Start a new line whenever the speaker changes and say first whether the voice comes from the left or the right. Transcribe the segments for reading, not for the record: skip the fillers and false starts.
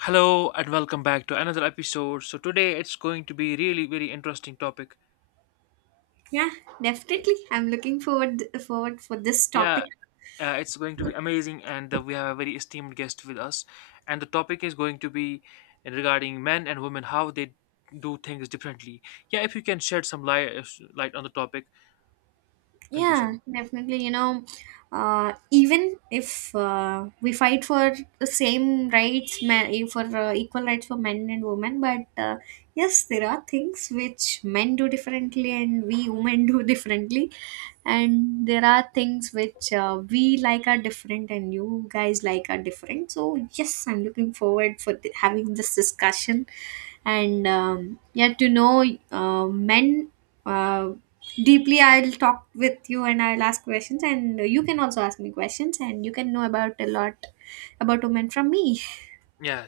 left: Hello and welcome back to another episode. So today it's going to be really very interesting topic.
right: Yeah, definitely. I'm looking forward for this topic.
left: Yeah, it's going to be amazing, and we have a very esteemed guest with us. And the topic is going to be regarding men and women how they do things differently. Yeah, if you can shed some light on the topic, thank you so
right: Yeah,
left: much.
right: definitely. You know, even if we fight for the same rights, men, for equal rights for men and women, but yes, there are things which men do differently and we women do differently, and there are things which we like are different and you guys like are different. So yes, I'm looking forward for having this discussion and yeah, to know men. Uh, Deeply, I'll talk with you and I'll ask questions, and you can also ask me questions and you can know about a lot about women from me.
left: Yeah,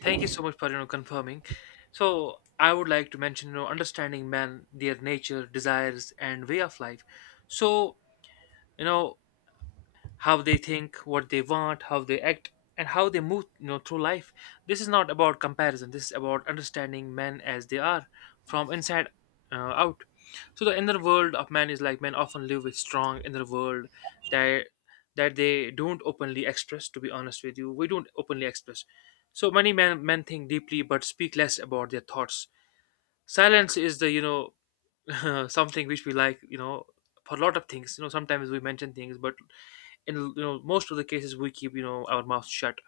left: thank you so much for confirming. So I would like to mention understanding men, their nature, desires, and way of life. So you know how they think, what they want, how they act, and how they move, through life. This is not about comparison. This is about understanding men as they are, from inside out. So the inner world of men is like men often live with strong inner world that that they don't openly express. To be honest with you, we don't openly express. So many men think deeply but speak less about their thoughts. Silence is the something which we like for a lot of things. Sometimes we mention things, but in most of the cases we keep our mouth shut.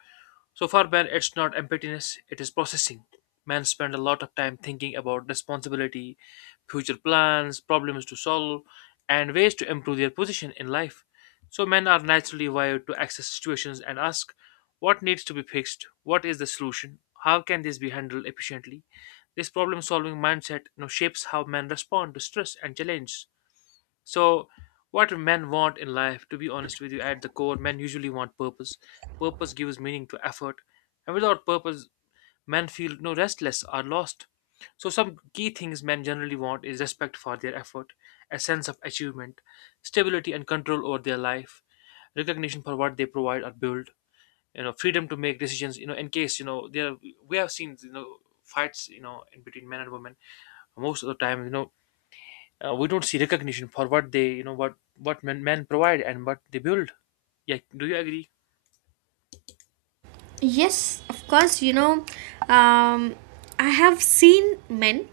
left: So for man, it's not emptiness, it is processing. Men spend a lot of time thinking about responsibility, future plans, problems to solve, and ways to improve their position in life. So men are naturally wired to access situations and ask: what needs to be fixed, what is the solution, how can this be handled efficiently. This problem solving mindset, shapes how men respond to stress and challenges. So, what do men want in life? To be honest with you, at the core, men usually want purpose. Purpose gives meaning to effort, and without purpose, men feel no restless or lost. So, some key things men generally want is respect for their effort, a sense of achievement, stability and control over their life, recognition for what they provide or build, freedom to make decisions. In case, there we have seen fights in between men and women most of the time, we don't see recognition for what they, what men provide and what they build. Yeah, do you agree?
right: Yes, of course. You know, um, I have seen men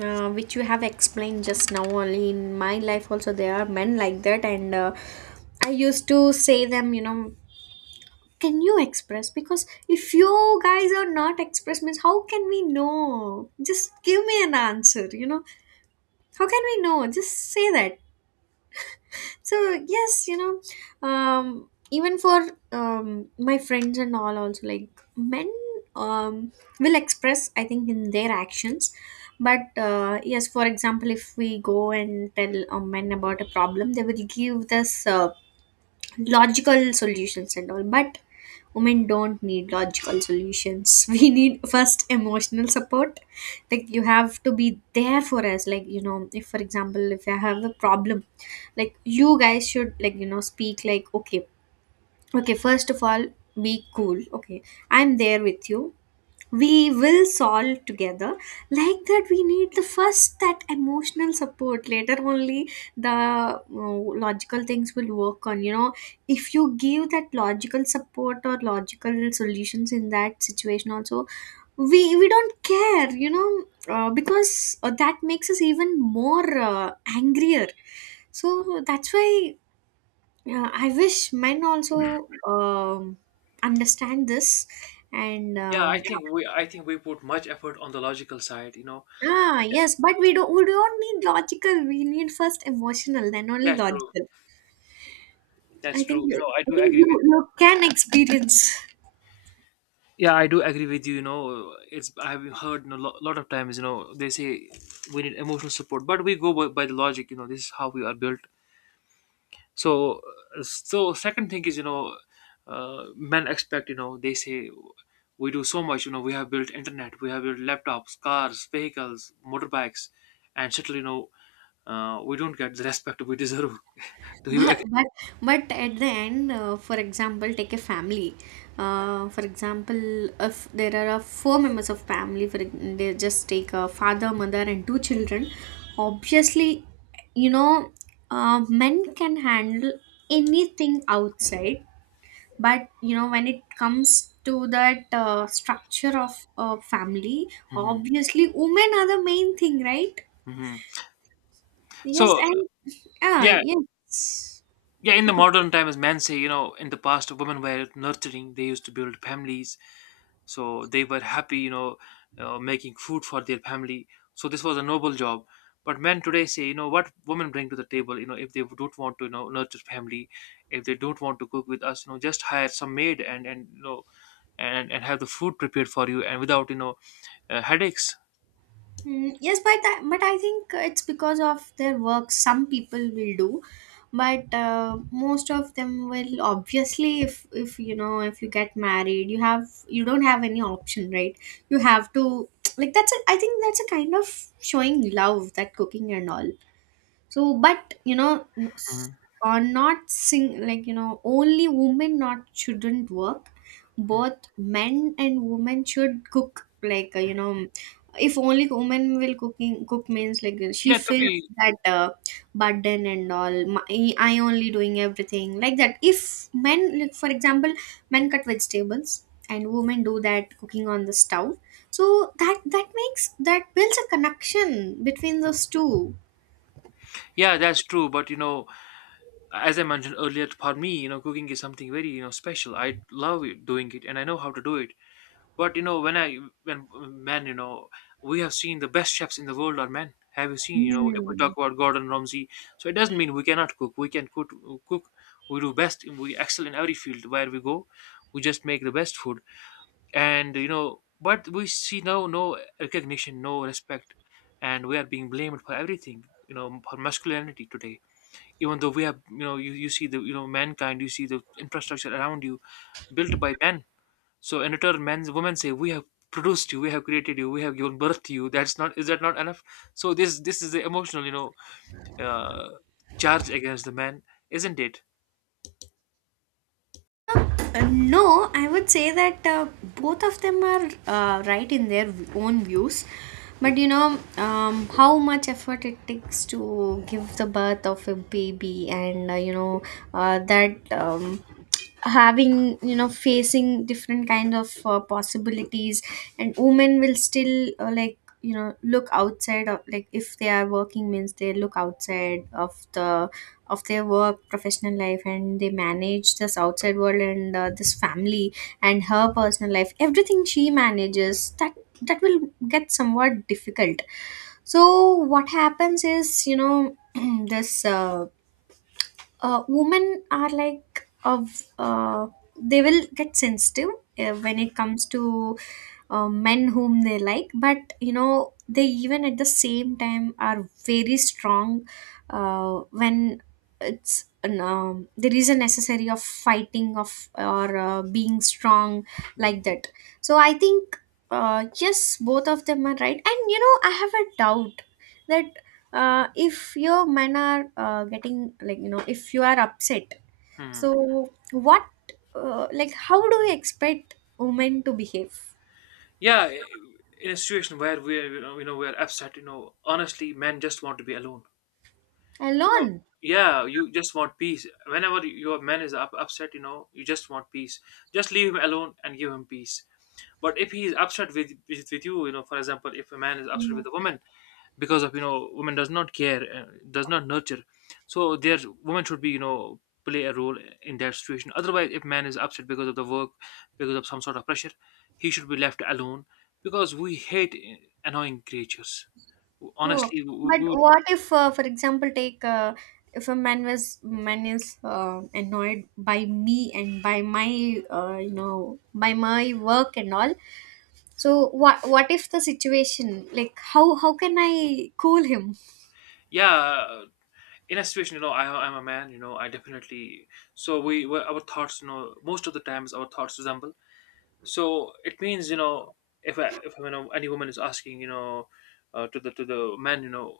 right: which you have explained just now only. In my life also there are men like that, and I used to say them, you know, can you express? Because if you guys are not express means, how can we know? Just give me an answer, you know. How can we know? Just say that. So yes, you know, um, even for um, my friends and all also, like, men, um, will express, I think, in their actions, but yes, for example, if we go and tell a man about a problem, they will give this logical solutions and all, but women don't need logical solutions. We need first emotional support. Like, you have to be there for us, like, you know, if, for example, if I have a problem, like, you guys should, like, you know, speak like, okay, okay, first of all, be cool, okay, I'm there with you, we will solve together. Like that, we need the first that emotional support. Later only the logical things will work, on you know. If you give that logical support or logical solutions in that situation also, we don't care, you know, because that makes us even more angrier. So that's why I wish men also, understand this and
left: Yeah, i think we i think we put much effort on the logical side.
right: Ah, yes, but we don't need logical. We need first emotional, then only
left: That's true,
right: logical.
left: that's
right: I think
left: true,
right: you,
left: I
right: I
left: do
right: think
left: agree
right: you
left: with.
right: you can experience.
left: Yeah, I do agree with you, you know it's I have heard a lot of times, they say we need emotional support but we go by the logic, this is how we are built. So so second thing is, men expect, they say we do so much, we have built internet, we have built laptops, cars, vehicles, motorbikes, and still, we don't get the respect we deserve. Do you
right: But
left: agree?
right: but but at the end, for example, take a family. For example, if there are four members of family, for they just take a father, mother, and two children. Obviously, you know, men can handle anything outside, but you know, when it comes to that structure of family,
left: Hmm.
right: obviously women are the main thing, right?
left: Hmm.
right: Yes.
left: So
right: And ah,
left: yeah,
right: yes,
left: yeah, in the
right: okay.
left: modern times men say, in the past women were nurturing, they used to build families, so they were happy, making food for their family, so this was a noble job. But men today say, what women bring to the table, if they don't want to nurture family, if they don't want to cook with us, just hire some maid and and have the food prepared for you and without headaches.
right: Mm, yes, but but I think it's because of their work. Some people will do, but most of them will obviously, if you know, if you get married, you have, you don't have any option, right? You have to. Like, that's a, I think that's a kind of showing love, that cooking and all. So, but you know,
left: Mhm.
right: are not sing, like, you know, only women not shouldn't work. Both men and women should cook, like, you know, if only women will cooking cook means, like, she
left: Yeah, to
right: feels
left: be.
right: that burden and all, my, I only doing everything, like that. If men, like, for example, men cut vegetables and women do that cooking on the stove, so that, that makes, that builds a connection between those two.
left: Yeah, that's true. But as I mentioned earlier, for me, cooking is something very special, I love doing it and I know how to do it. But when men, we have seen the best chefs in the world are men. Have you seen? If we
right: Hmm.
left: talk about Gordon Ramsay, so it doesn't mean we cannot cook. We can cook. Cook. We do best. We excel in every field where we go. We just make the best food, and, but we see no recognition, no respect, and we are being blamed for everything. For masculinity today. Even though we have, you see the mankind, you see the infrastructure around you built by men. So in return, men, women say, "We have produced you, we have created you, we have given birth to you." That's not Is that not enough? So this is the emotional, uh, charge against the man, isn't it?
right: No, I would say that both of them are right in their own views. But you know, how much effort it takes to give the birth of a baby, and you know, that having, you know, facing different kind of possibilities, and women will still like, you know, look outside of, like, if they are working means they look outside of the of their work, professional life, and they manage this outside world and this family, and her personal life, everything she manages. That, that will get somewhat difficult. So what happens is, you know, this women are like of they will get sensitive when it comes to men whom they like, but you know, they even at the same time are very strong when it's an, there is a necessary of fighting of or being strong, like
left: Mm.
right: that. So I think yes, both of them are right. And you know, I have a doubt that if your men are getting, like, you know, if you are upset,
left: Hmm.
right: so what like, how do you expect women to behave?
left: Yeah, in a situation where we're, we're upset, honestly, men just want to be alone. You know,
right: Alone?
left: yeah, you just want peace. Whenever your man is upset, you just want peace. Just leave him alone and give him peace. But if he is upset with you, for example, if a man is upset
right: Mm.
left: with a woman, because of, women does not care, does not nurture, so there women should be, play a role in that situation. Otherwise if man is upset because of the work, because of some sort of pressure, he should be left alone, because we hate annoying creatures.
right: No.
left: Honestly, we,
right: But
left: we would.
right: what if, for example, take if a man is annoyed by me and by my you know, by my work and all. So what if the situation, like, how can I cool him?
left: Yeah, in a situation, I'm a man, I definitely. So our thoughts, most of the times our thoughts resemble. So it means, if any woman is asking, to the man,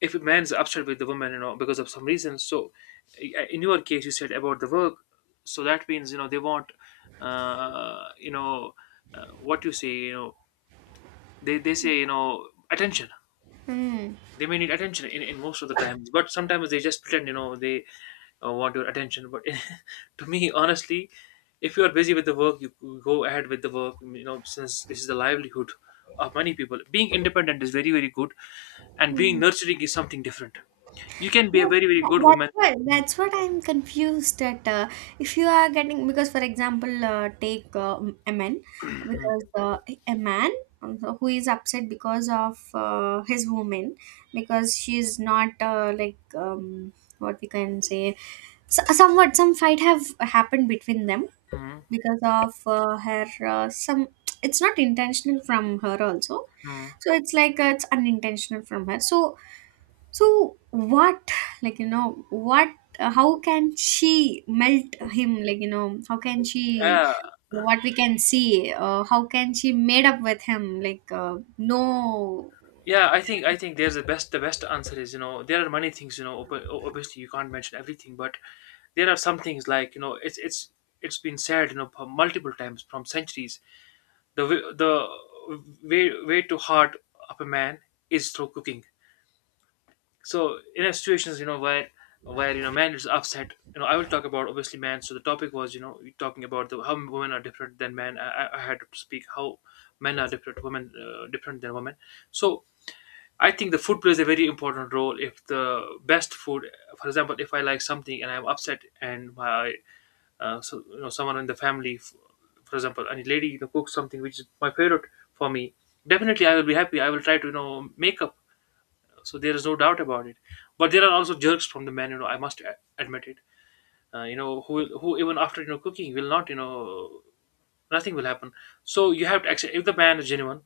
left: if a man's upset with the woman, because of some reason. So, in your case, you said about the work, so that means, they want, uh, you know, what you say, they say, attention.
right: Mm.
left: They may need attention in most of the times, but sometimes they just pretend, they want your attention, but to me honestly, if you are busy with the work, you go ahead with the work, since this is the livelihood of many people. Being independent is very very good, and being nurturing is something different. You can be a
right: No,
left: very very good woman.
right: that's what, that's what I'm confused at. If you are getting because, for example, take a man,
left: Mhm,
right: because a man who is upset because of his woman, because she is not like, what we can say, so, somewhat some fight have happened between them
left: mhm,
right: because of her some, it's not intentional from her also,
left: mhm.
right: so it's like it's unintentional from her. So, so what, like, you know, what? How can she melt him? Like, you know, how can she?
left: Yeah.
right: What we can see? How can she made up with him? Like no,
left: Yeah, I think there's the best answer is, there are many things, obviously you can't mention everything, but there are some things like, it's been said, for multiple times from centuries. The way to heart of a man is through cooking. So in a situations, where man is upset, I will talk about obviously man. So the topic was, talking about the, how women are different than men. I had to speak how men are different, women different than women. So I think the food plays a very important role. If the best food, for example, if I like something and I'm upset, and my so, someone in the family, for example, any lady, cooks something which is my favorite for me, definitely I will be happy. I will try to make up. So there is no doubt about it. But there are also jerks from the men. I must admit it. You know, Who even after cooking will not nothing will happen, so you have to accept if the man is genuine,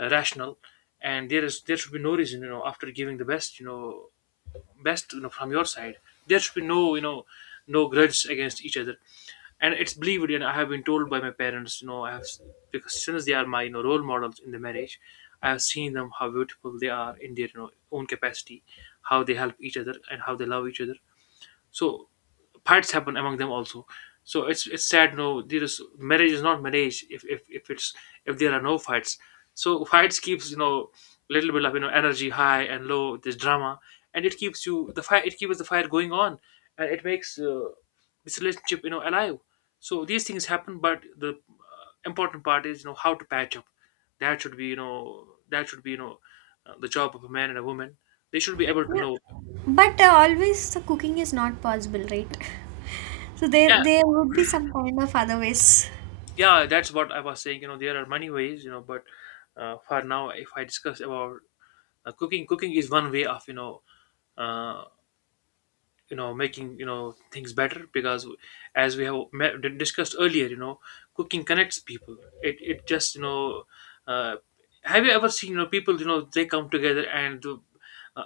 left: rational. And there should be no reason, after giving the best, from your side, there should be no grudges against each other. And it's believed, and I have been told by my parents, I have, because since they are my, role models in the marriage. I have seen them how beautiful they are in their, own capacity, how they help each other and how they love each other. So fights happen among them also. So it's sad, no, there is, marriage is not marriage if it's, if there are no fights. So fights keeps, little bit of energy high and low, this drama, and it keeps you the fire, it keeps the fire going on, and it makes, this relationship, alive. So these things happen, but the important part is, how to patch up. That should be, the job of a man and a woman. They should be able to know.
right: but always the cooking is not possible, right? So there,
left: Yeah.
right: there would be some kind of other ways.
left: Yeah, that's what I was saying, there are many ways, but for now, if I discuss about, cooking, is one way of uh, making, things better, because as we have discussed earlier, cooking connects people. It just, uh, have you ever seen, people, they come together and uh,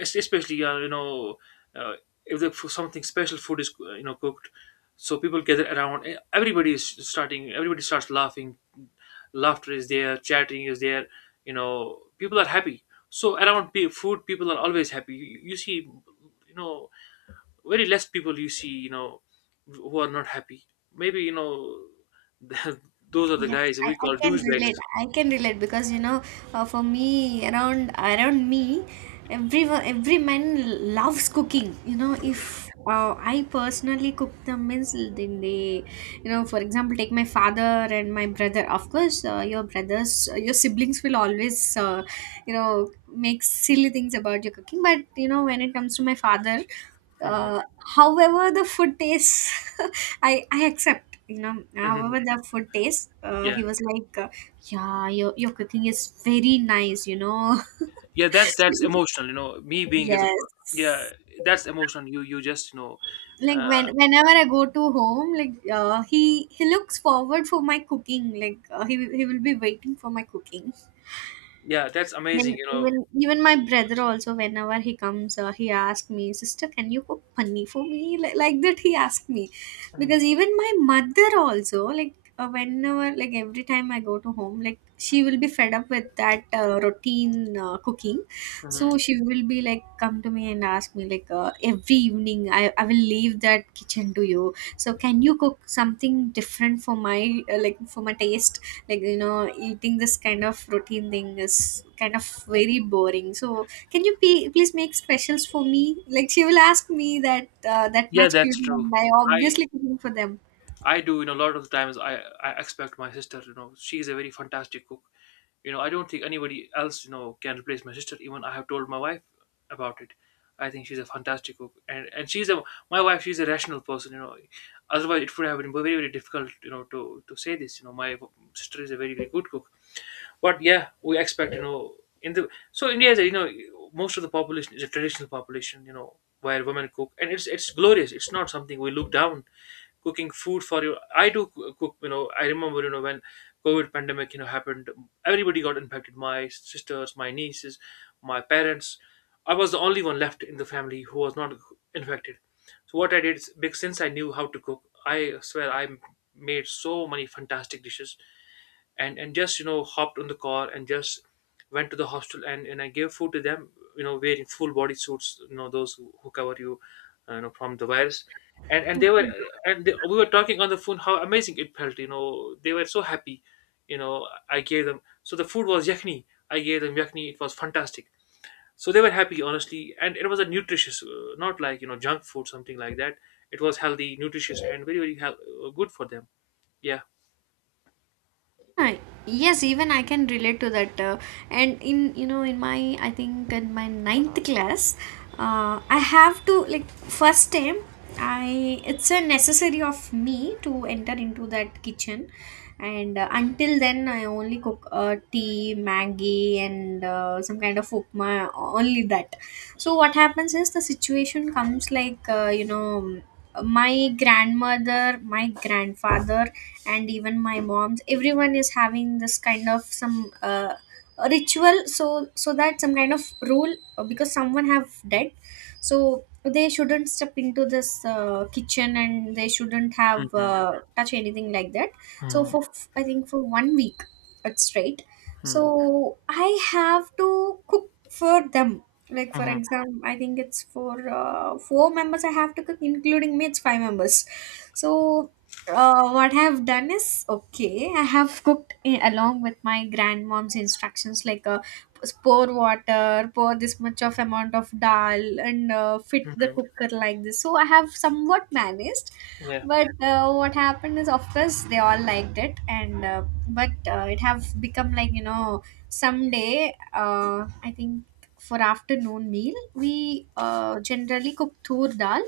left: especially uh, if the, for something special food is, cooked. So people gather around, everybody starts laughing, laughter is there, chatting is there, people are happy. So around food, people are always happy, you see, you know very less people you see, who are not happy. Maybe, those are the
right: Yes,
left: guys we
right: I
left: call
right: can
left: douchebags.
right: relate. I can relate because, you know, for me, around me, everyone, every man loves cooking. You know, if I personally cook the meals, then they, you know, for example, take my father and my brother. Of course, your brothers, your siblings will always, you know, make silly things about your cooking. But you know, when it comes to my father.
left: Mhm.
right: Uh, However, the food tastes, I accept. You know,
left: Mhm.
right: however the food tastes,
left: Yeah.
right: he was like, "Yeah, your cooking is very nice." You know,
left: Yeah, that's emotional, me being as a father. Yeah,
right: yes.
left: that's emotional, you just,
right: Like,
left: uh,
right: when whenever I go to home, like, he looks forward for my cooking. Like, he will be waiting for my cooking.
left: yeah, that's amazing,
right: And even, even my brother also, whenever he comes, he asks me, "Sister, can you cook paneer for me?" Like that, he asked me, because even my mother also, like, whenever, like every time I go to home, like, she will be fed up with that routine cooking, so
left: Mhm.
right: she will be like, come to me and ask me like, every evening, I will leave that kitchen to you, so can you cook something different for my like, for my taste? Like, you know, eating this kind of routine thing is kind of very boring, so can you please make specials for me? Like, she will ask me that that
left: Yeah,
right: much
left: that's
right: cute,
left: true.
right: and I
left: i
right: obviously cooking for them.
left: I do, a lot of times I expect my sister, she's a very fantastic cook. You know, I don't think anybody else, you know, can replace my sister. Even I have told my wife about it. I think she's a fantastic cook, and she's a my wife. She's a rational person, you know. Otherwise, it would have been very very difficult, you know, to say this. You know, my sister is a very very good cook. But yeah, we expect, you know, in the so India is, a, you know, most of the population is a traditional population, you know, where women cook, and it's glorious. It's not something we look down. Cooking food for you, I do cook, you know. I remember, you know, when COVID pandemic, you know, happened, everybody got infected. My sisters, my nieces, my parents. I was the only one left in the family who was not infected. So what I did is, because since I knew how to cook, I swear, I made so many fantastic dishes, and just, you know, hopped on the car and just went to the hostel, and I gave food to them, you know, wearing full body suits, you know, those who cover you, you know, from the virus. And they were, and they, we were talking on the phone how amazing it felt, you know, they were so happy. You know, I gave them, so the food was yakni, I gave them yakni, it was fantastic. So they were happy, honestly, and it was a nutritious, not like, you know, junk food something like that. It was healthy, nutritious, and very very good for them. Yeah.
right: Uh, yes, even I can relate to that and in, you know, in my, I think in my ninth class I have to, like, first time I, it's a necessary of me to enter into that kitchen, and until then, I only cook tea, maggie, and some kind of upma, only that. So what happens is, the situation comes, like, you know, my grandmother, my grandfather, and even my mom's, everyone is having this kind of some ritual, so, so that some kind of rule because someone have dead, so they shouldn't step into this kitchen, and they shouldn't have touch anything, like that. So
left: Mm-hmm.
right: for I think for 1 week, it's straight, so I have to cook for them. Like, for
left: Mm.
right: example, I think it's for four members I have to cook, including me, it's five members. So what I have done is, okay, I have cooked along with my grandmom's instructions, like, pour water, pour this much of amount of dal, and fit the
left: Mhm.
right: cooker like this. So I have somewhat managed.
left: Yeah.
right: But what happened is, of course, they all liked it, and but it have become, like, you know, someday. I think for afternoon meal we generally cook tur dal,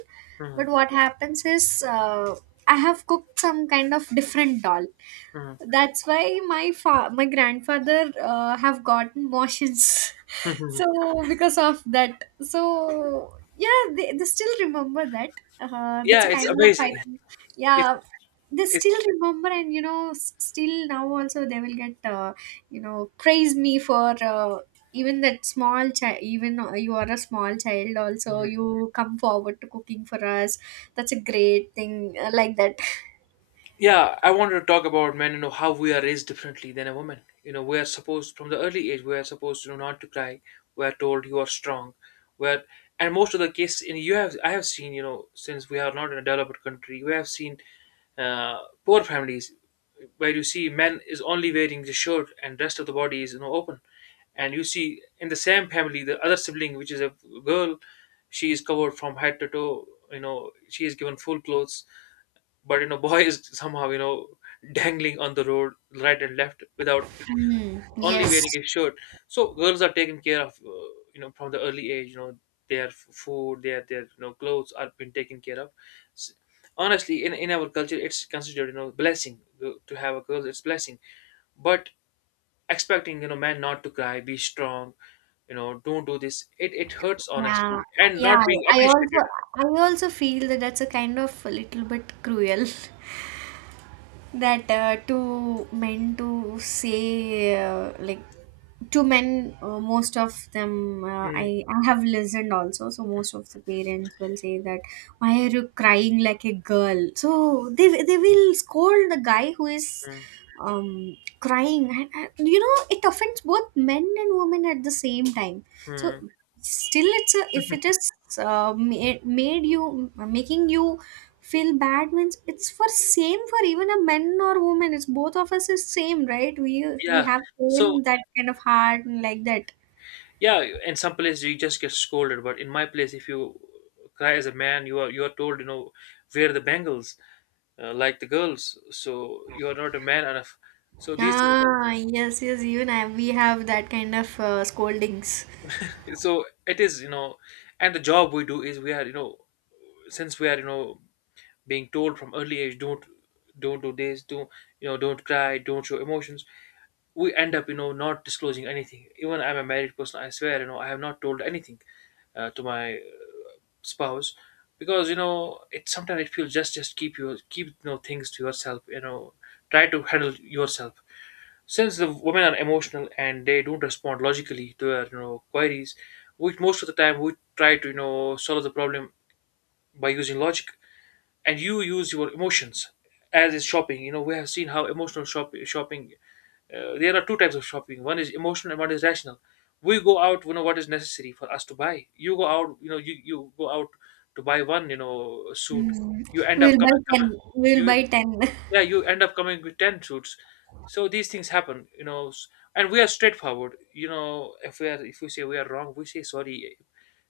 right: but
left: Mhm.
right: what happens is, I have cooked some kind of different doll.
left: Mhm.
right: That's why my my grandfather have gotten motions. So because of that, so yeah, they still remember that. That's
left: Yeah,
right: a
left: it's
right: kind of, I
left: amazing.
right: think,
left: It's
right: yeah. They
left: it's
right: still remember, and you know, still now also they will get you know, praise me for. Even that small child, even you are a small child also,
left: mhm.
right: you come forward to cooking for us. That's a great thing, like that.
left: Yeah, I wanted to talk about men, you know, how we are raised differently than a woman. You know, we are supposed, from the early age we are supposed to know not to cry. We are told you are strong. Where, and most of the case in, you have, I have seen, you know, since we are not in a developed country, we have seen, uh, poor families, where you see men is only wearing the shirt and rest of the body is, you know, open. And you see in the same family the other sibling which is a girl, she is covered from head to toe, you know, she is given full clothes, but you know boy is somehow, you know, dangling on the road, right and left, without
right: Mm,
left: only
right: yes.
left: wearing a shirt. So girls are taken care of, you know, from the early age, you know, their food, their you know clothes are been taken care of. S- honestly, in our culture it's considered, you know, blessing to have a girl, it's blessing. But expecting, you know, men not to cry, be strong, you know, don't do this, it hurts,
right: Yeah.
left: honestly, and
right: Yeah.
left: not being
right: I also
left: appreciated.
right: I also feel that that's a kind of a little bit cruel. That two men to say like two men, most of them, uh,
left: Mm.
right: I, I have listened also, so most of the parents will say that why are you crying like a girl. So they will scold the guy who is crying. And you know, it offends both men and women at the same time. So
left: Mm.
right: still, it's a if it is made you making you feel bad, means it's for same for even a man or woman, it's both of us is same, right? We
left: Yeah.
right: have
left: So
right: same that kind of heart and like that.
left: yeah, in some places you just get scolded, but in my place, if you cry as a man, you are told, you know, wear the bangles, like the girls, so you are not a man enough. So these things are,
right: Ah, yes, yes, even we have that kind of scoldings.
left: so it is, you know, and the job we do is, we are, you know, since we are, you know, being told from early age, don't do this, don't, you know, don't cry, don't show emotions. We end up, you know, not disclosing anything. Even I'm a married person, I swear, you know, I have not told anything to my spouse, because, you know, it sometimes it feels, just keep your, keep, you know, things to yourself, you know, try to handle yourself, since the women are emotional and they don't respond logically to our, you know, queries, which most of the time we try to, you know, solve the problem by using logic, and you use your emotions. As is shopping, you know, we have seen how emotional shopping, there are two types of shopping, one is emotional and one is rational. We go out, you know, what is necessary for us to buy, you go out, you know, you go out to buy one, you know, suit.
right: Mm.
left: You end up
right: We'll buy 10,
left: coming,
right: we'll
left: you,
right: buy 10.
left: yeah, you end up coming with 10 suits. So these things happen, you know, s- and we are straightforward, you know, if we are, if we say we are wrong, we say sorry.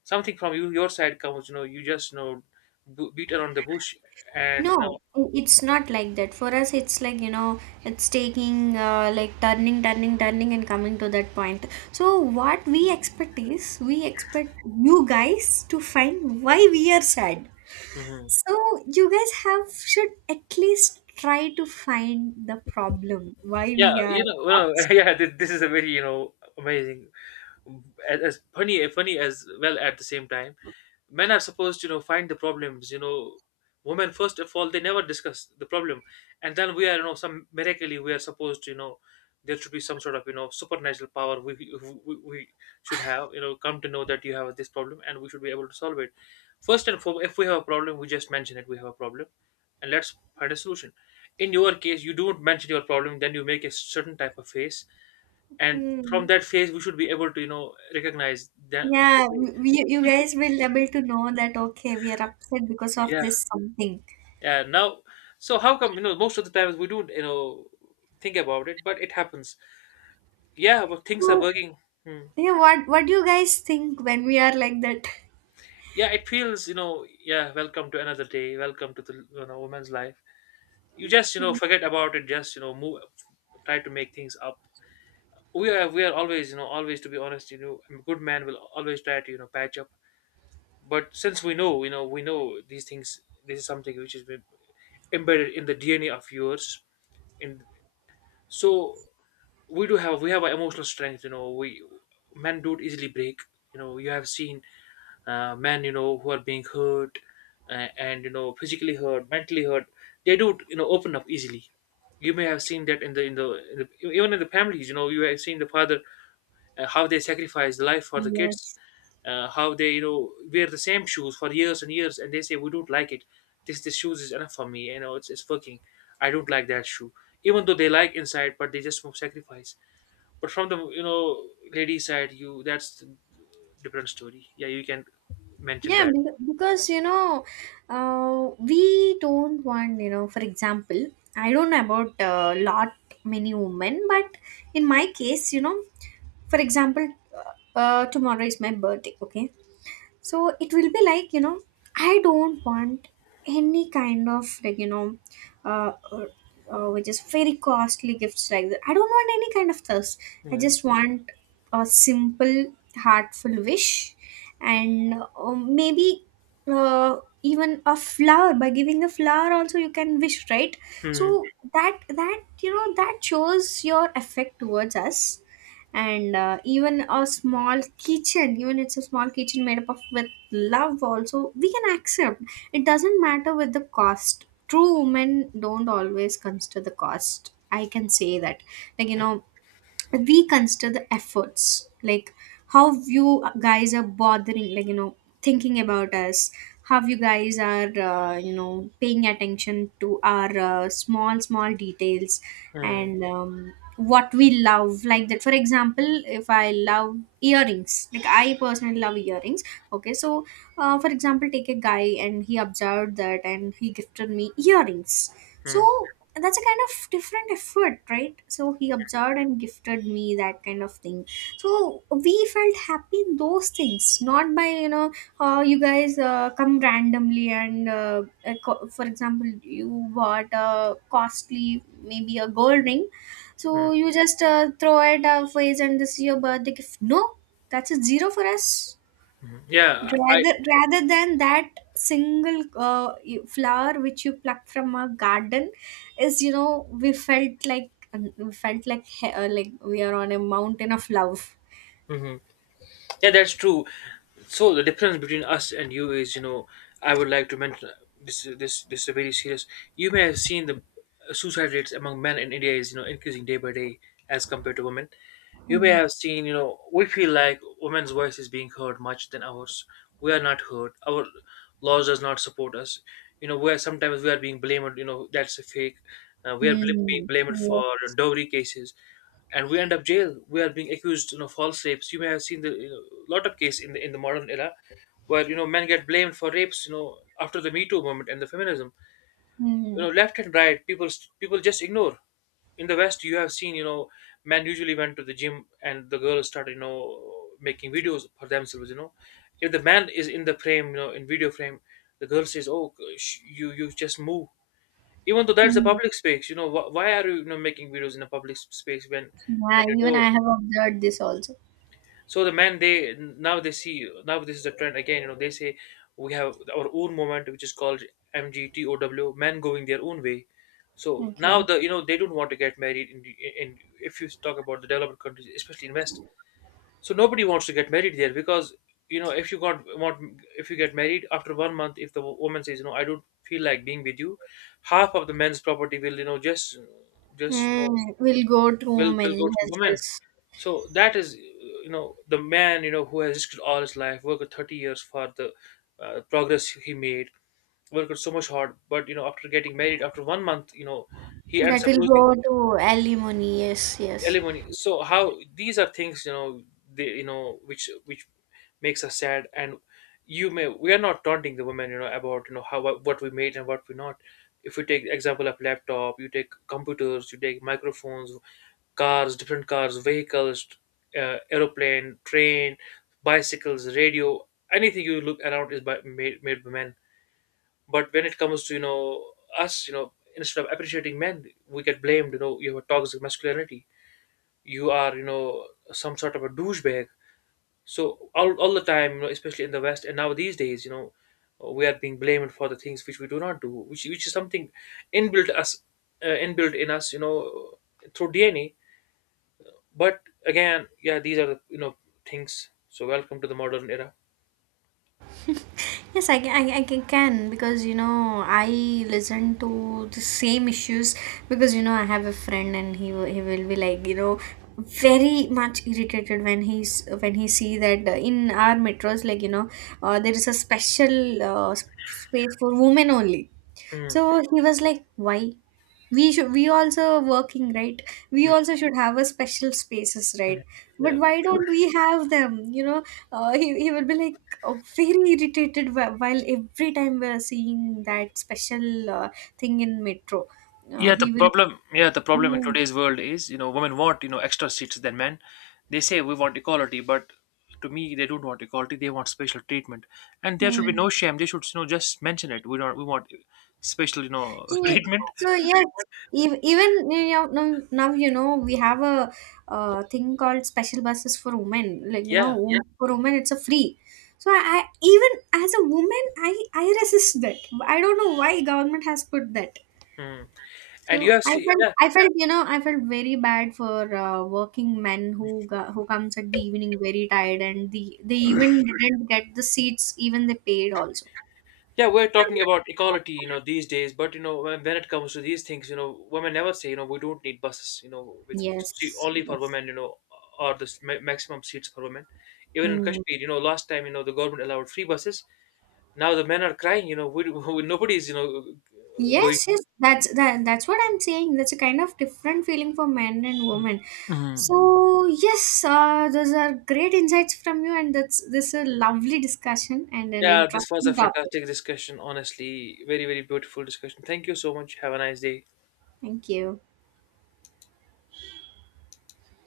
left: Something from you, your side comes, you know, you just, you know, beat around the bush, and, you know,
right: It's not like that for us. It's like, you know, it's taking, like turning, turning, turning and coming to that point. So what we expect is we expect you guys to find why we are sad.
left: Mhm.
right: So you guys have should at least try to find the problem why we
left: Yeah,
right: are
left: you know
right: upset.
left: yeah, this is a very, you know, amazing, as funny as well at the same time. Men are supposed to, you know, find the problems, you know, women first of all they never discuss the problem, and then we are, you know, some miraculously we are supposed to, you know, there should be some sort of, you know, supernatural power, we should have, you know, come to know that you have this problem and we should be able to solve it. First and foremost, if we have a problem, we just mention it, we have a problem, and let's find a solution. In your case, you don't mention your problem, then you make a certain type of face, and from
right: Hmm.
left: that phase we should be able to, you know, recognize that.
right: Yeah, we, you guys will able to know that, okay, we are upset because of
left: Yeah.
right: this something.
left: Yeah, now, so how come, you know, most of the times we don't, you know, think about it, but it happens, yeah, but things are
right: So,
left: working. Hmm.
right: yeah, what do you guys think when we are like that?
left: Yeah, it feels, you know, yeah, welcome to another day, welcome to the, you know, woman's life. You just, you know,
right: Hmm.
left: forget about it, just, you know, move, try to make things up. We are we are always, you know, always, to be honest, you know, a good man will always try to, you know, patch up. But since we know, you know, we know these things, this is something which is embedded in the DNA of yours. And so we do have, we have an emotional strength. You know, we men don't easily break. You know, you have seen, men, you know, who are being hurt, and, you know, physically hurt, mentally hurt. They don't, you know, open up easily. You may have seen that in the even in the families. You know, you have seen the father, how they sacrifice life for the kids,
right: Yes.
left: how they, you know, wear the same shoes for years and years, and they say we don't like it. This shoes is enough for me. You know, it's working. I don't like that shoe, even though they like inside, but they just won't sacrifice. But from the, you know, lady side, you, that's different story. Yeah, you can mention
right: Yeah,
left: that.
right: because you know, we don't want, you know. For example, I don't know about lot many women, but in my case, you know, for example, tomorrow is my birthday. Okay, so it will be like, you know, I don't want any kind of, like, you know, uh, uh, which is very costly gifts like that. I don't want any kind of thirst. I
left: Mm-hmm.
right: just want a simple heartful wish, and maybe even a flower, by giving a flower also you can wish, right? So that, that, you know, that shows your affect towards us. And even a small kitchen, even it's a small kitchen made up of with love, also we can accept. It doesn't matter with the cost. True, women don't always consider the cost, I can say that. Like, you know, we consider the efforts, like how you guys are bothering, like, you know, thinking about us, how you guys are, you know, paying attention to our small small details.
left: Mm-hmm.
right: And what we love, like that. For example, if I love earrings, like I personally love earrings. Okay, so for example, take a guy and he observed that and he gifted me earrings. So, and that's a kind of different effort, right? So he observed and gifted me that kind of thing. So we felt happy in those things, not by, you know, you guys come randomly and for example, you bought a costly, maybe a gold ring,
left: Mm-hmm.
right: so you just throw it a face, and this is your birthday gift. No, that's a zero for us.
left: Yeah, I.
right: Rather than that single flower which you pluck from a garden, is, you know, we felt like like we are on a mountain of love.
left: Mhm. Yeah, that's true. So the difference between us and you is, you know, I would like to mention this. This is very serious. You may have seen the suicide rates among men in India is, you know, increasing day by day as compared to women. You may have seen, you know, we feel like women's voice is being heard much than ours. We are not heard. Our laws does not support us. You know, we are sometimes we are being blamed. You know, that's a fake. We are being
right: Mm.
left: blamed
right: Yes.
left: for dowry cases, and we end up jail. We are being accused, you know, false rapes. You may have seen the, you know, lot of case in the modern era where, you know, men get blamed for rapes. After the Me Too movement and the feminism,
right: Mm.
left: left and right, people just ignore. In the west you have seen, men usually went to the gym and the girls started, making videos for themselves. If the man is in the frame, in video frame, the girl says, oh, you just move, even though that's a
right: Mm.
left: public space. Why are you, you know making videos in a public space,
right: Yeah,
left: when you
right: even
left: know
right: I have observed this also.
left: so the men, they see now this is a trend again. They say we have our own movement, which is called MGTOW. Men going their own way. So
right: Okay.
left: now they don't want to get married in, the- in if you talk about the developed countries, especially in West. So nobody wants to get married there because, you know if you got want if you get married after 1 month, if the woman says, I don't feel like being with you, half of the men's property will, just, just you
right: Mm.
left: know
right: We'll go to
left: will go
right: many
left: to the woman.
right: houses.
left: So that is, the man, who has risked all his life, worked 30 years for the progress he made, worked so much hard, but, after getting married, after 1 month, he ends
right: That
left: up
right: will
left: losing
right: go to alimony. Yes, yes.
left: alimony. So how these are things, they, which makes us sad. And we are not taunting the women, about, how, what we made and what we not. If we take example of laptop, you take computers, you take microphones, cars, different cars, vehicles, aeroplane, train, bicycles, radio, anything you look around is made by men. But when it comes to, us, instead of appreciating men, we get blamed. You have a toxic masculinity. You are, some sort of a douchebag. So all the time, especially in the West, and now these days, we are being blamed for the things which we do not do, which is something inbuilt us, inbuilt in us, through DNA. But again, yeah, these are the, things. So welcome to the modern era.
right: Yes, I can, can because you know I listen to the same issues, because you know I have a friend and he will be like, you know, very much irritated when he's when he see that in our metros, like you know, there is a special uh, s- space for women only.
left: Mm.
right: So he was like, why? We should, we also are working, right? We
left: Mm.
right: also should have a special spaces, right?
left: Mm.
right: But
left: Yeah.
right: why don't we have them? You know, he will be like very irritated while every time we're seeing that special thing in metro. He will.
left: Yeah, the problem in
right: Mm,
left: today's world is, women want, extra seats than men. They say we want equality, but to me, they don't want equality. They want special treatment, and there should be
right: mm.
left: no shame. They should, just mention it. We don't, we want special,
right: Yeah.
left: treatment.
right: So yes, even you know, now you know we have a thing called special buses for women. Like you know,
left: Yeah.
right: Yeah, for women it's a free. So I even as a woman, I resist that. I don't know why government has put that.
left: Mm. And you
right: So
left: have seen. Yeah.
right: I felt, you know, I felt very bad for working men who comes at the evening very tired and the they even didn't get the seats even they paid also.
left: Yeah, we're talking about equality, these days. But, when it comes to these things, women never say, we don't need buses, with
right: Yes.
left: only for
right: Yes.
left: women, or the maximum seats for women. Even in
right: Hmm.
left: Kashmir, last time, the government allowed free buses. Now the men are crying, we, we nobody's, going.
right: Yes, yes, that's what I'm saying. That's a kind of different feeling for men and women.
left: Mhm.
right: So yes, those are great insights from you, and that's this is a lovely discussion and an
left: Yeah, this was
right: interesting
left: a
right: topic.
left: fantastic discussion. Honestly, very, very beautiful discussion. Thank you so much. Have a nice day.
right: Thank you.